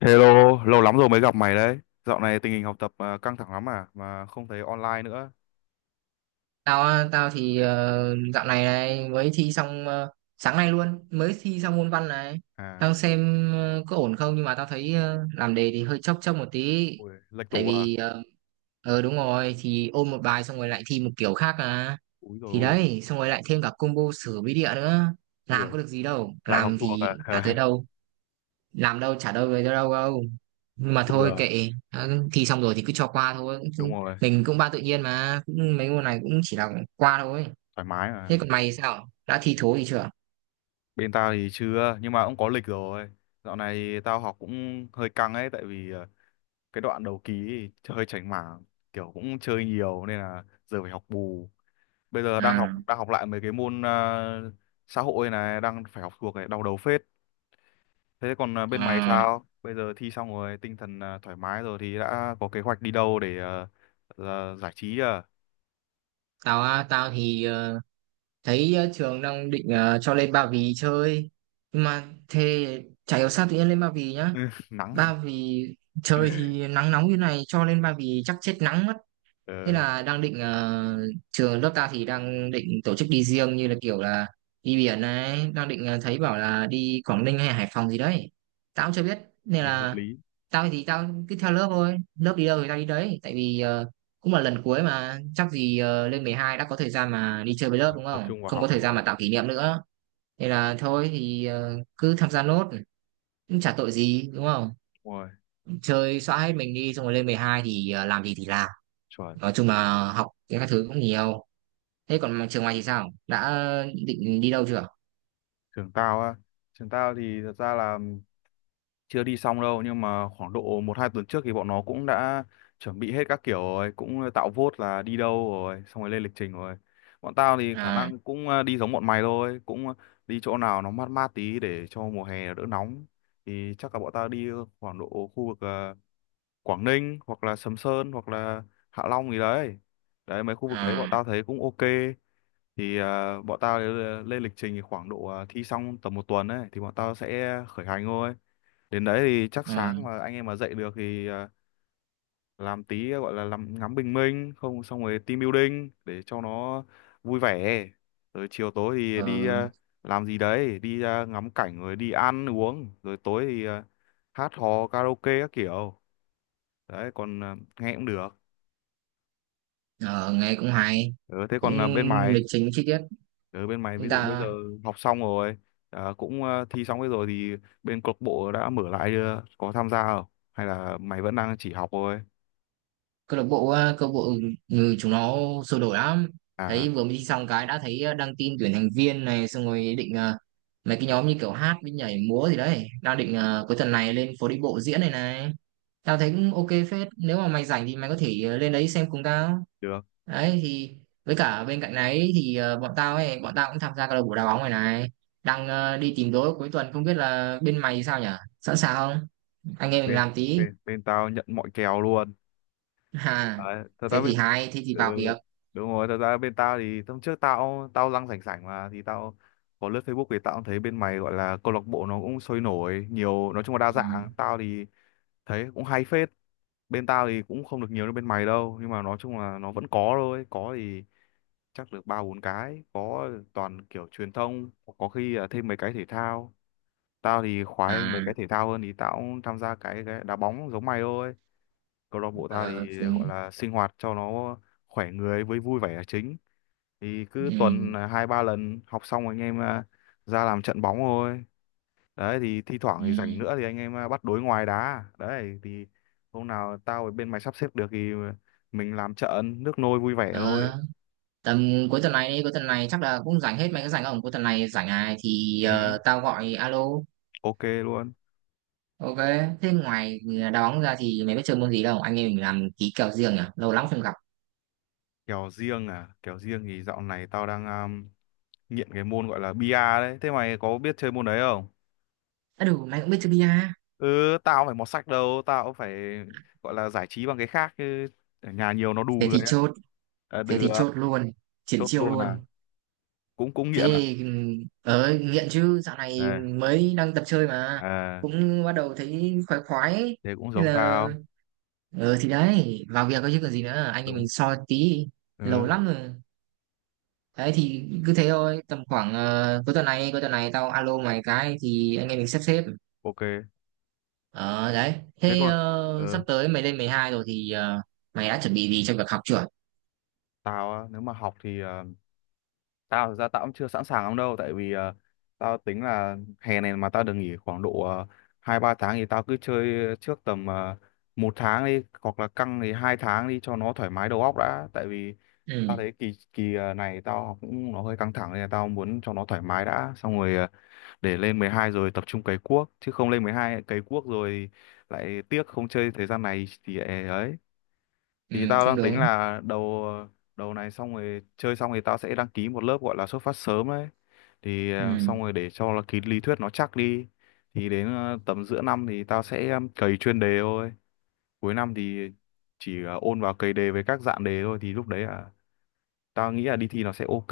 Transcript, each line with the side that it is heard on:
left: Hello, lâu lắm rồi mới gặp mày đấy. Dạo này tình hình học tập căng thẳng lắm à, mà không thấy online nữa.
right: Tao á, tao thì dạo này này mới thi xong sáng nay luôn mới thi xong môn văn này.
left: À,
right: Đang xem có ổn không, nhưng mà tao thấy làm đề thì hơi chốc chốc một tí.
left: ui, lệch
right: Tại
left: tủ à.
right: vì đúng rồi, thì ôn một bài xong rồi lại thi một kiểu khác à,
left: Úi rồi
right: thì
left: ôi,
right: đấy, xong rồi lại thêm cả combo sửa bí địa nữa,
left: ui,
right: làm
left: dồi,
right: có được gì đâu,
left: lại học
right: làm
left: thuộc à.
right: thì chả tới đâu, làm đâu trả đâu về đâu đâu. Nhưng mà thôi
left: Bừa,
right: kệ đã- thi xong rồi thì cứ cho qua thôi.
left: đúng
right: Cũng-
left: rồi,
right: mình cũng ba tự nhiên mà, cũng mấy môn này cũng chỉ là qua thôi.
left: thoải mái mà.
right: Thế còn mày, sao đã thi thố gì chưa?
left: Bên tao thì chưa, nhưng mà cũng có lịch rồi. Dạo này thì tao học cũng hơi căng ấy, tại vì à, cái đoạn đầu ký thì hơi chảnh mảng, kiểu cũng chơi nhiều nên là giờ phải học bù. Bây giờ
right: À,
left: đang học lại mấy cái môn à, xã hội này, đang phải học thuộc này, đau đầu phết. Thế còn à, bên mày
right: à,
left: sao? Bây giờ thi xong rồi, tinh thần à, thoải mái rồi thì đã có kế hoạch đi đâu để à, là giải trí à?
right: tao á, tao thì thấy trường đang định cho lên Ba Vì chơi. Nhưng mà thế chả hiểu sao tự nhiên lên Ba Vì nhá.
left: Ừ, nắng.
right: Ba Vì trời thì nắng nóng như này, cho lên Ba Vì chắc chết nắng mất. Thế
left: Ờ,
right: là đang định trường lớp ta thì đang định tổ chức đi riêng như là kiểu là đi biển này, đang định thấy bảo là đi Quảng Ninh hay Hải Phòng gì đấy. Tao cũng chưa biết nên
left: nghe hợp
right: là
left: lý.
right: tao thì tao cứ theo lớp thôi, lớp đi đâu thì tao đi đấy, tại vì cũng là lần cuối, mà chắc gì lên 12 đã có thời gian mà đi chơi với lớp
left: Phải
right: đúng
left: tập
right: không?
left: trung vào
right: Không có
left: học
right: thời gian
left: rồi.
right: mà tạo kỷ niệm nữa. Nên là thôi thì cứ tham gia nốt, cũng chả tội gì đúng không?
left: Đúng rồi,
right: Chơi xóa hết mình đi, xong rồi lên 12 thì làm gì thì làm.
left: chuẩn.
right: Nói chung là học các thứ cũng nhiều. Thế còn mà trường ngoài thì sao? Đã định đi đâu chưa?
left: Trường tao á, trường tao thì thật ra là chưa đi xong đâu, nhưng mà khoảng độ một hai tuần trước thì bọn nó cũng đã chuẩn bị hết các kiểu rồi, cũng tạo vote là đi đâu rồi xong rồi lên lịch trình rồi. Bọn tao thì khả
right: À,
left: năng cũng đi giống bọn mày thôi, cũng đi chỗ nào nó mát mát tí để cho mùa hè đỡ nóng. Thì chắc là bọn tao đi khoảng độ khu vực Quảng Ninh hoặc là Sầm Sơn hoặc là Hạ Long gì đấy. Đấy, mấy khu vực đấy bọn
right: à,
left: tao thấy cũng ok. Thì bọn tao lên lịch trình thì khoảng độ thi xong tầm một tuần ấy thì bọn tao sẽ khởi hành thôi. Đến đấy thì chắc
right: à,
left: sáng mà anh em mà dậy được thì à, làm tí gọi là làm ngắm bình minh, không xong rồi team building để cho nó vui vẻ, rồi chiều tối thì đi
right: ờ,
left: à, làm gì đấy, đi à, ngắm cảnh rồi đi ăn uống, rồi tối thì à, hát hò karaoke các kiểu. Đấy, còn à, nghe cũng được.
right: ờ, nghe cũng hay,
left: Ừ, thế
right: cũng
left: còn à, bên mày,
right: lịch trình chi tiết.
left: ở bên mày ví
right: Chúng
left: dụ bây giờ
right: ta
left: học xong rồi à, cũng à, thi xong hết rồi thì bên câu lạc bộ đã mở lại chưa, có tham gia không, hay là mày vẫn đang chỉ học thôi
right: câu lạc bộ câu lạc bộ người chúng nó sôi nổi lắm.
left: à?
right: Thấy vừa mới đi xong cái đã thấy đăng tin tuyển thành viên này, xong rồi định mấy cái nhóm như kiểu hát với nhảy múa gì đấy. Đang định cuối tuần này lên phố đi bộ diễn này này. Tao thấy cũng ok phết. Nếu mà mày rảnh thì mày có thể lên đấy xem cùng tao.
left: Được.
right: Đấy thì với cả bên cạnh đấy thì bọn tao ấy, bọn tao cũng tham gia câu lạc bộ đá bóng này này, đang đi tìm đối cuối tuần, không biết là bên mày thì sao nhở, sẵn sàng không, anh em mình
left: Bên
right: làm tí.
left: bên Bên tao nhận mọi kèo luôn.
right: À,
left: Đấy, thật ra
right: thế
left: bên,
right: thì hay, thế thì
left: ừ,
right: vào việc.
left: đúng rồi, thật ra bên tao thì hôm trước tao tao lăng sảnh sảnh mà thì tao có lướt Facebook thì tao cũng thấy bên mày gọi là câu lạc bộ nó cũng sôi nổi nhiều, nói chung là đa
right: Ừ.
left: dạng. Tao thì thấy cũng hay phết. Bên tao thì cũng không được nhiều như bên mày đâu, nhưng mà nói chung là nó vẫn có thôi. Có thì chắc được ba bốn cái, có toàn kiểu truyền thông, có khi là thêm mấy cái thể thao. Tao thì khoái mấy cái
right: À.
left: thể thao hơn, thì tao cũng tham gia cái đá bóng giống mày thôi. Câu lạc bộ ta
right: Ờ,
left: thì
right: ừ.
left: gọi là sinh hoạt cho nó khỏe người với vui vẻ là chính, thì cứ tuần
right: Ừ.
left: là hai ba lần học xong anh em à, ra làm trận bóng thôi. Đấy thì thi thoảng thì rảnh nữa thì anh em à, bắt đối ngoài đá. Đấy thì hôm nào tao ở bên mày sắp xếp được thì mình làm trận nước nôi vui vẻ thôi.
right: Ờ, tầm cuối tuần này đi, cuối tuần này chắc là cũng rảnh hết, mày có rảnh không? Cuối tuần này rảnh này thì
left: Ừ,
right: tao gọi alo.
left: ok luôn.
right: Ok. Thế ngoài đá bóng ra thì mày biết chơi môn gì đâu, anh em mình làm ký kèo riêng nhỉ, lâu lắm không gặp.
left: Kèo riêng à? Kèo riêng thì dạo này tao đang à, nghiện cái môn gọi là bia đấy, thế mày có biết chơi môn đấy không?
right: À đủ, mày cũng biết chơi bia.
left: Ừ, tao phải mọt sách đâu, tao phải gọi là giải trí bằng cái khác chứ, ở nhà nhiều nó đù
right: Thế
left: người
right: thì
left: ấy.
right: chốt.
left: À,
right: Thế thì
left: được.
right: chốt luôn, triển
left: Chốt
right: chiêu
left: luôn à?
right: luôn.
left: Cũng cũng nghiện à.
right: Thế ờ nghiện chứ, dạo này
left: Đây
right: mới đang tập chơi mà
left: à.
right: cũng bắt đầu thấy khoái khoái ấy.
left: Thế cũng
right: Nên
left: giống
right: là
left: tao.
right: ờ thì đấy, vào việc có chứ còn gì nữa, anh em
left: Đúng.
right: mình soi tí lâu
left: Ừ.
right: lắm rồi. Đấy thì cứ thế thôi, tầm khoảng cuối tuần này, cuối tuần này tao alo mày cái thì anh em mình sắp xếp.
left: Ok.
right: Ờ đấy,
left: Thế
right: thế
left: còn,
right: sắp
left: ừ,
right: tới mày lên 12 rồi thì mày đã chuẩn bị gì cho việc học chưa?
left: tao á, nếu mà học thì tao thực ra tao cũng chưa sẵn sàng lắm đâu, tại vì tao tính là hè này mà tao được nghỉ khoảng độ hai ba tháng thì tao cứ chơi trước tầm một tháng đi, hoặc là căng thì hai tháng đi cho nó thoải mái đầu óc đã. Tại vì tao
right: Ừ.
left: thấy kỳ kỳ này tao học cũng nó hơi căng thẳng, nên là tao muốn cho nó thoải mái đã, xong rồi để lên 12 rồi tập trung cày cuốc, chứ không lên 12 cày cuốc rồi lại tiếc không chơi thời gian này thì ấy.
right: Ừ.
left: Thì tao
right: Không,
left: đang tính
right: đúng.
left: là đầu đầu này xong rồi chơi xong thì tao sẽ đăng ký một lớp gọi là xuất phát sớm đấy. Thì
right: Ừ.
left: xong rồi để cho là cái lý thuyết nó chắc đi. Thì đến tầm giữa năm thì tao sẽ cày chuyên đề thôi. Cuối năm thì chỉ ôn vào cày đề với các dạng đề thôi, thì lúc đấy là tao nghĩ là đi thi nó sẽ ok.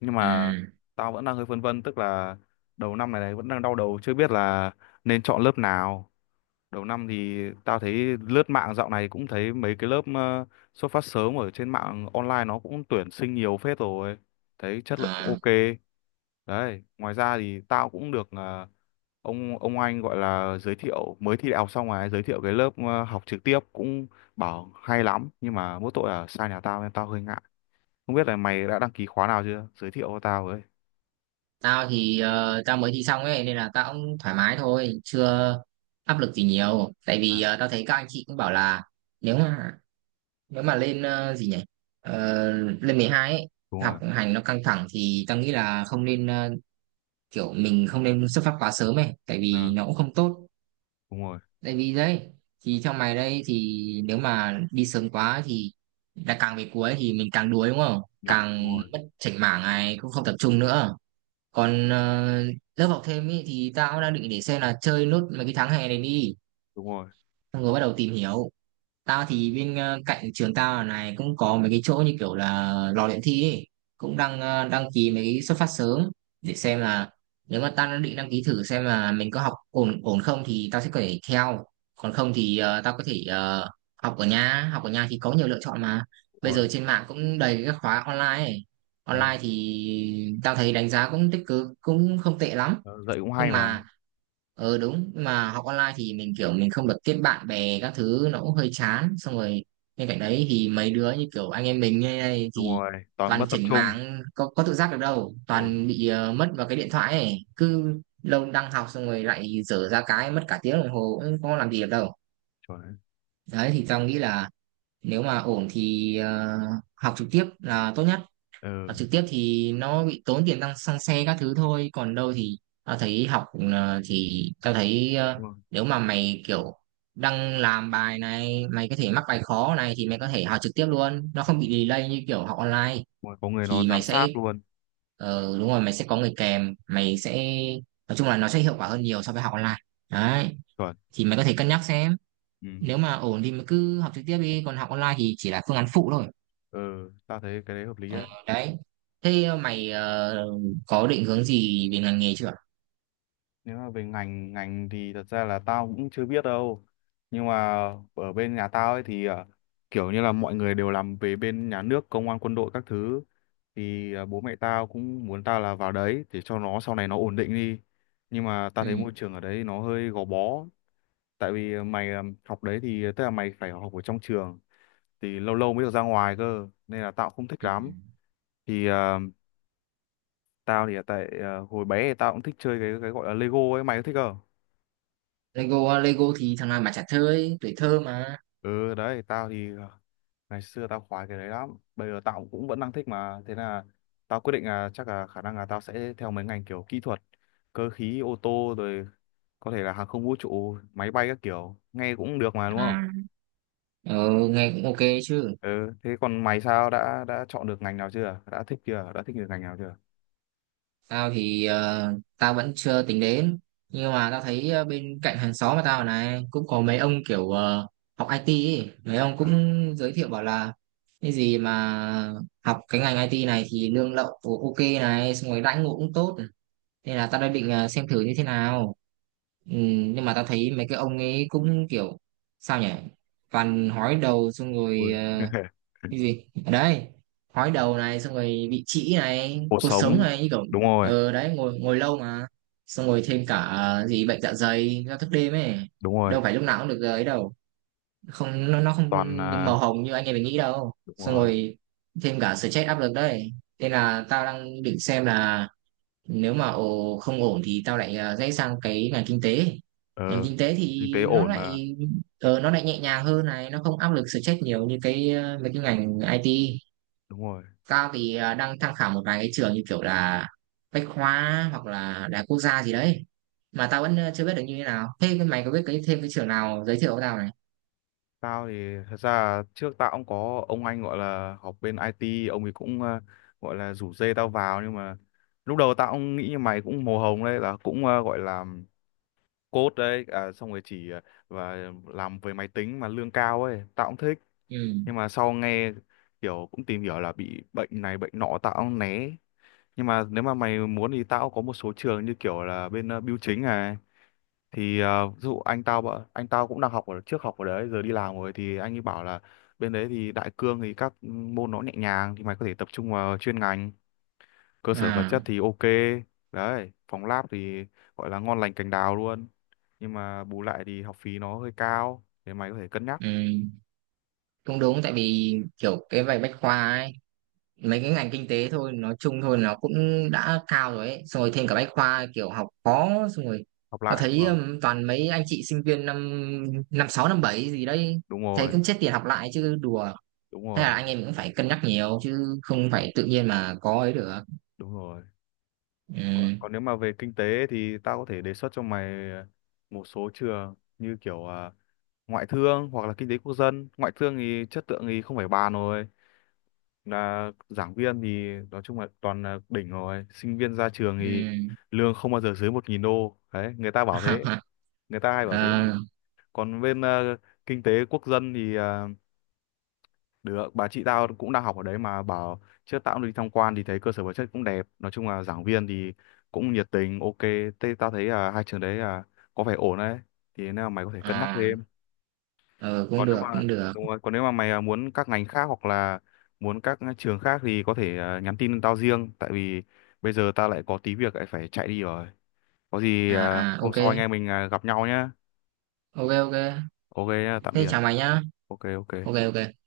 left: Nhưng mà
right: Ừ.
left: tao vẫn đang hơi phân vân, tức là đầu năm này, này vẫn đang đau đầu chưa biết là nên chọn lớp nào. Đầu năm thì tao thấy lướt mạng dạo này cũng thấy mấy cái lớp xuất phát sớm ở trên mạng online nó cũng tuyển sinh nhiều phết rồi, thấy chất lượng cũng
right: Ờ.
left: ok. Đấy, ngoài ra thì tao cũng được ông anh gọi là giới thiệu mới thi đại học xong rồi giới thiệu cái lớp học trực tiếp, cũng bảo hay lắm nhưng mà mỗi tội là xa nhà tao nên tao hơi ngại. Không biết là mày đã đăng ký khóa nào chưa, giới thiệu cho tao với.
right: Tao thì tao mới thi xong ấy nên là tao cũng thoải mái thôi, chưa áp lực gì nhiều. Tại
left: À,
right: vì tao thấy các anh chị cũng bảo là nếu mà nếu mà lên gì nhỉ? Ờ, lên 12 ấy,
left: đúng
right: học
left: rồi.
right: hành nó căng thẳng thì tao nghĩ là không nên kiểu mình không nên xuất phát quá sớm ấy, tại vì
left: À,
right: nó cũng không tốt.
left: đúng rồi.
right: Tại vì đấy thì theo mày đây thì nếu mà đi sớm quá thì đã càng về cuối thì mình càng đuối đúng không?
left: Nản, đúng
right: Càng
left: rồi.
right: mất chảnh mảng này cũng không tập trung nữa. Còn lớp học thêm ý, thì tao đang định để xem là chơi nốt mấy cái tháng hè này đi,
left: Đúng rồi.
right: xong rồi bắt đầu tìm hiểu. Tao thì bên cạnh trường tao ở này cũng có mấy cái chỗ như kiểu là lò luyện thi ấy. Cũng đang đăng ký mấy cái xuất phát sớm để xem là nếu mà tao đã định đăng ký thử xem là mình có học ổn ổn không thì tao sẽ có thể theo, còn không thì tao có thể học ở nhà, học ở nhà thì có nhiều lựa chọn mà,
left: Đúng
right: bây
left: rồi,
right: giờ trên mạng cũng đầy các khóa online ấy.
left: đúng
right: Online thì tao thấy đánh giá cũng tích cực, cũng không tệ lắm,
left: rồi. Dạy cũng
right: nhưng
left: hay mà.
right: mà ừ đúng, nhưng mà học online thì mình kiểu mình không được kết bạn bè các thứ, nó cũng hơi chán. Xong rồi bên cạnh đấy thì mấy đứa như kiểu anh em mình như này
left: Đúng
right: thì
left: rồi, toàn mất
right: toàn
left: tập
right: chảnh
left: trung.
right: mảng, có tự giác được đâu,
left: Đúng rồi,
right: toàn bị mất vào cái điện thoại ấy, cứ lâu đang học xong rồi lại dở ra cái mất cả tiếng đồng hồ cũng không làm gì được đâu.
left: chuẩn đấy.
right: Đấy thì tao nghĩ là nếu mà ổn thì học trực tiếp là tốt nhất. Học
left: Ừ,
right: trực tiếp thì nó bị tốn tiền tăng xăng xe các thứ thôi, còn đâu thì tao thấy học ờ, thì tao thấy ờ,
left: đúng rồi.
right: nếu mà mày kiểu đang làm bài này, mày có thể mắc bài khó này thì mày có thể học trực tiếp luôn, nó
left: Đúng
right: không bị delay như kiểu học online,
left: rồi, có người nó
right: thì mày
left: giám
right: sẽ
left: sát luôn.
right: đúng rồi, mày sẽ có người kèm, mày sẽ nói chung là nó sẽ hiệu quả hơn nhiều so với học online. Đấy
left: Chuẩn.
right: thì mày có thể cân nhắc xem,
left: Ừ.
right: nếu mà ổn thì mày cứ học trực tiếp đi, còn học online thì chỉ là phương án phụ thôi.
left: Ừ, tao thấy cái đấy hợp lý
right: Ờ,
left: đấy.
right: đấy, thế có định hướng gì về ngành nghề chưa?
left: Nếu mà về ngành ngành thì thật ra là tao cũng chưa biết đâu, nhưng mà ở bên nhà tao ấy thì à, kiểu như là mọi người đều làm về bên nhà nước, công an, quân đội các thứ, thì à, bố mẹ tao cũng muốn tao là vào đấy để cho nó sau này nó ổn định đi. Nhưng mà tao thấy
right: Ừ.
left: môi trường ở đấy nó hơi gò bó, tại vì mày à, học đấy thì tức là mày phải học ở trong trường, thì lâu lâu mới được ra ngoài cơ, nên là tao cũng không thích
right: Ừ.
left: lắm. Thì tao thì tại hồi bé thì tao cũng thích chơi cái gọi là Lego ấy, mày có thích không?
right: Lego, Lego thì thằng nào mà chả thơ, tuổi thơ mà.
left: Ừ đấy, tao thì ngày xưa tao khoái cái đấy lắm, bây giờ tao cũng vẫn đang thích mà. Thế là tao quyết định là chắc là khả năng là tao sẽ theo mấy ngành kiểu kỹ thuật, cơ khí ô tô rồi có thể là hàng không vũ trụ, máy bay các kiểu, nghe cũng được mà đúng không?
right: À. Ờ, nghe cũng ok chứ.
left: Ừ, thế còn mày sao, đã chọn được ngành nào chưa, đã thích chưa, đã thích được ngành nào chưa?
right: Tao thì tao vẫn chưa tính đến, nhưng mà tao thấy bên cạnh hàng xóm mà tao này cũng có mấy ông kiểu học IT ấy. Mấy ông cũng
left: Ờ.
right: giới thiệu bảo là cái gì mà học cái ngành IT này thì lương lậu ok này, xong rồi đãi ngộ cũng tốt, nên là tao đã định xem thử như thế nào. Ừ, nhưng mà tao thấy mấy cái ông ấy cũng kiểu sao nhỉ, toàn hói đầu, xong rồi
left: Ui.
right: cái gì ở đấy, hói đầu này xong rồi bị trĩ này,
left: Cuộc
right: cột sống
left: sống,
right: này, như kiểu
left: đúng rồi.
right: ờ đấy, ngồi ngồi lâu mà, xong rồi thêm cả gì bệnh dạ dày do thức đêm ấy,
left: Đúng rồi,
right: đâu phải lúc nào cũng được ấy đâu, không nó, nó không
left: toàn à,
right: màu hồng như anh em mình nghĩ đâu,
left: đúng
right: xong
left: rồi.
right: rồi thêm cả stress áp lực đấy. Nên là tao đang định xem là nếu mà ồ, không ổn thì tao lại rẽ sang cái ngành kinh tế. Ngành
left: Ờ,
right: kinh tế
left: kinh tế
right: thì nó
left: ổn mà.
right: lại nó lại nhẹ nhàng hơn này, nó không áp lực stress nhiều như cái mấy cái ngành IT.
left: Đúng rồi.
right: Tao thì đang tham khảo một vài cái trường như kiểu là Bách Khoa hoặc là Đại học Quốc gia gì đấy, mà tao vẫn chưa biết được như thế nào. Thế cái mày có biết cái thêm cái trường nào giới thiệu với tao này.
left: Tao thì thật ra là trước tao cũng có ông anh gọi là học bên IT, ông ấy cũng à, gọi là rủ dê tao vào, nhưng mà lúc đầu tao cũng nghĩ như mày, cũng màu hồng đấy, là cũng à, gọi là code đấy à, xong rồi chỉ à, và làm về máy tính mà lương cao ấy, tao cũng thích.
right: Ừ.
left: Nhưng mà sau nghe kiểu cũng tìm hiểu là bị bệnh này bệnh nọ tao cũng né. Nhưng mà nếu mà mày muốn thì tao cũng có một số trường như kiểu là bên à, bưu chính này, thì à, ví dụ anh tao anh tao cũng đang học ở trước học ở đấy giờ đi làm rồi, thì anh ấy bảo là bên đấy thì đại cương thì các môn nó nhẹ nhàng, thì mày có thể tập trung vào chuyên ngành, cơ sở vật
right: À.
left: chất thì ok. Đấy, phòng lab thì gọi là ngon lành cành đào luôn, nhưng mà bù lại thì học phí nó hơi cao, thì mày có thể cân nhắc.
right: Ừ, cũng đúng, tại vì kiểu cái bài Bách Khoa ấy, mấy cái ngành kinh tế thôi, nói chung thôi nó cũng đã cao rồi ấy, xong rồi thêm cả Bách Khoa kiểu học khó, xong rồi
left: Học
right: tao
left: lại đúng
right: thấy
left: không.
right: toàn mấy anh chị sinh viên năm năm sáu năm bảy gì đấy,
left: Đúng
right: thấy
left: rồi.
right: cũng chết tiền học lại chứ đùa.
left: Đúng
right: Thế là
left: rồi.
right: anh em cũng phải cân nhắc nhiều, chứ không
left: Trời,
right: phải tự nhiên mà có ấy được.
left: đúng rồi.
right: Ừ.
left: Còn, còn nếu mà về kinh tế thì tao có thể đề xuất cho mày một số trường như kiểu ngoại thương hoặc là kinh tế quốc dân. Ngoại thương thì chất lượng thì không phải bàn rồi, là giảng viên thì nói chung là toàn là đỉnh rồi, sinh viên ra trường
right: Ừ.
left: thì lương không bao giờ dưới $1,000 đấy, người ta bảo thế. Người ta hay bảo thế mà.
right: À,
left: Còn bên kinh tế quốc dân thì được bà chị tao cũng đang học ở đấy mà bảo, trước tao cũng đi tham quan thì thấy cơ sở vật chất cũng đẹp, nói chung là giảng viên thì cũng nhiệt tình ok. Thế tao thấy là hai trường đấy là có vẻ ổn đấy, thì nếu mà mày có thể cân nhắc thế.
right: à, ừ, cũng
left: Còn nếu
right: được,
left: mà,
right: cũng được.
left: đúng rồi, còn nếu mà mày à, muốn các ngành khác hoặc là muốn các trường khác thì có thể à, nhắn tin tao riêng, tại vì bây giờ tao lại có tí việc lại phải chạy đi rồi. Có gì à,
right: À, à,
left: hôm
right: ok.
left: sau anh em mình à, gặp nhau nhé.
right: Ok ok.
left: Ok nhá, tạm
right: Thế
left: biệt.
right: chào mày nhá.
left: Ok
right: Ok
left: ok.
right: ok.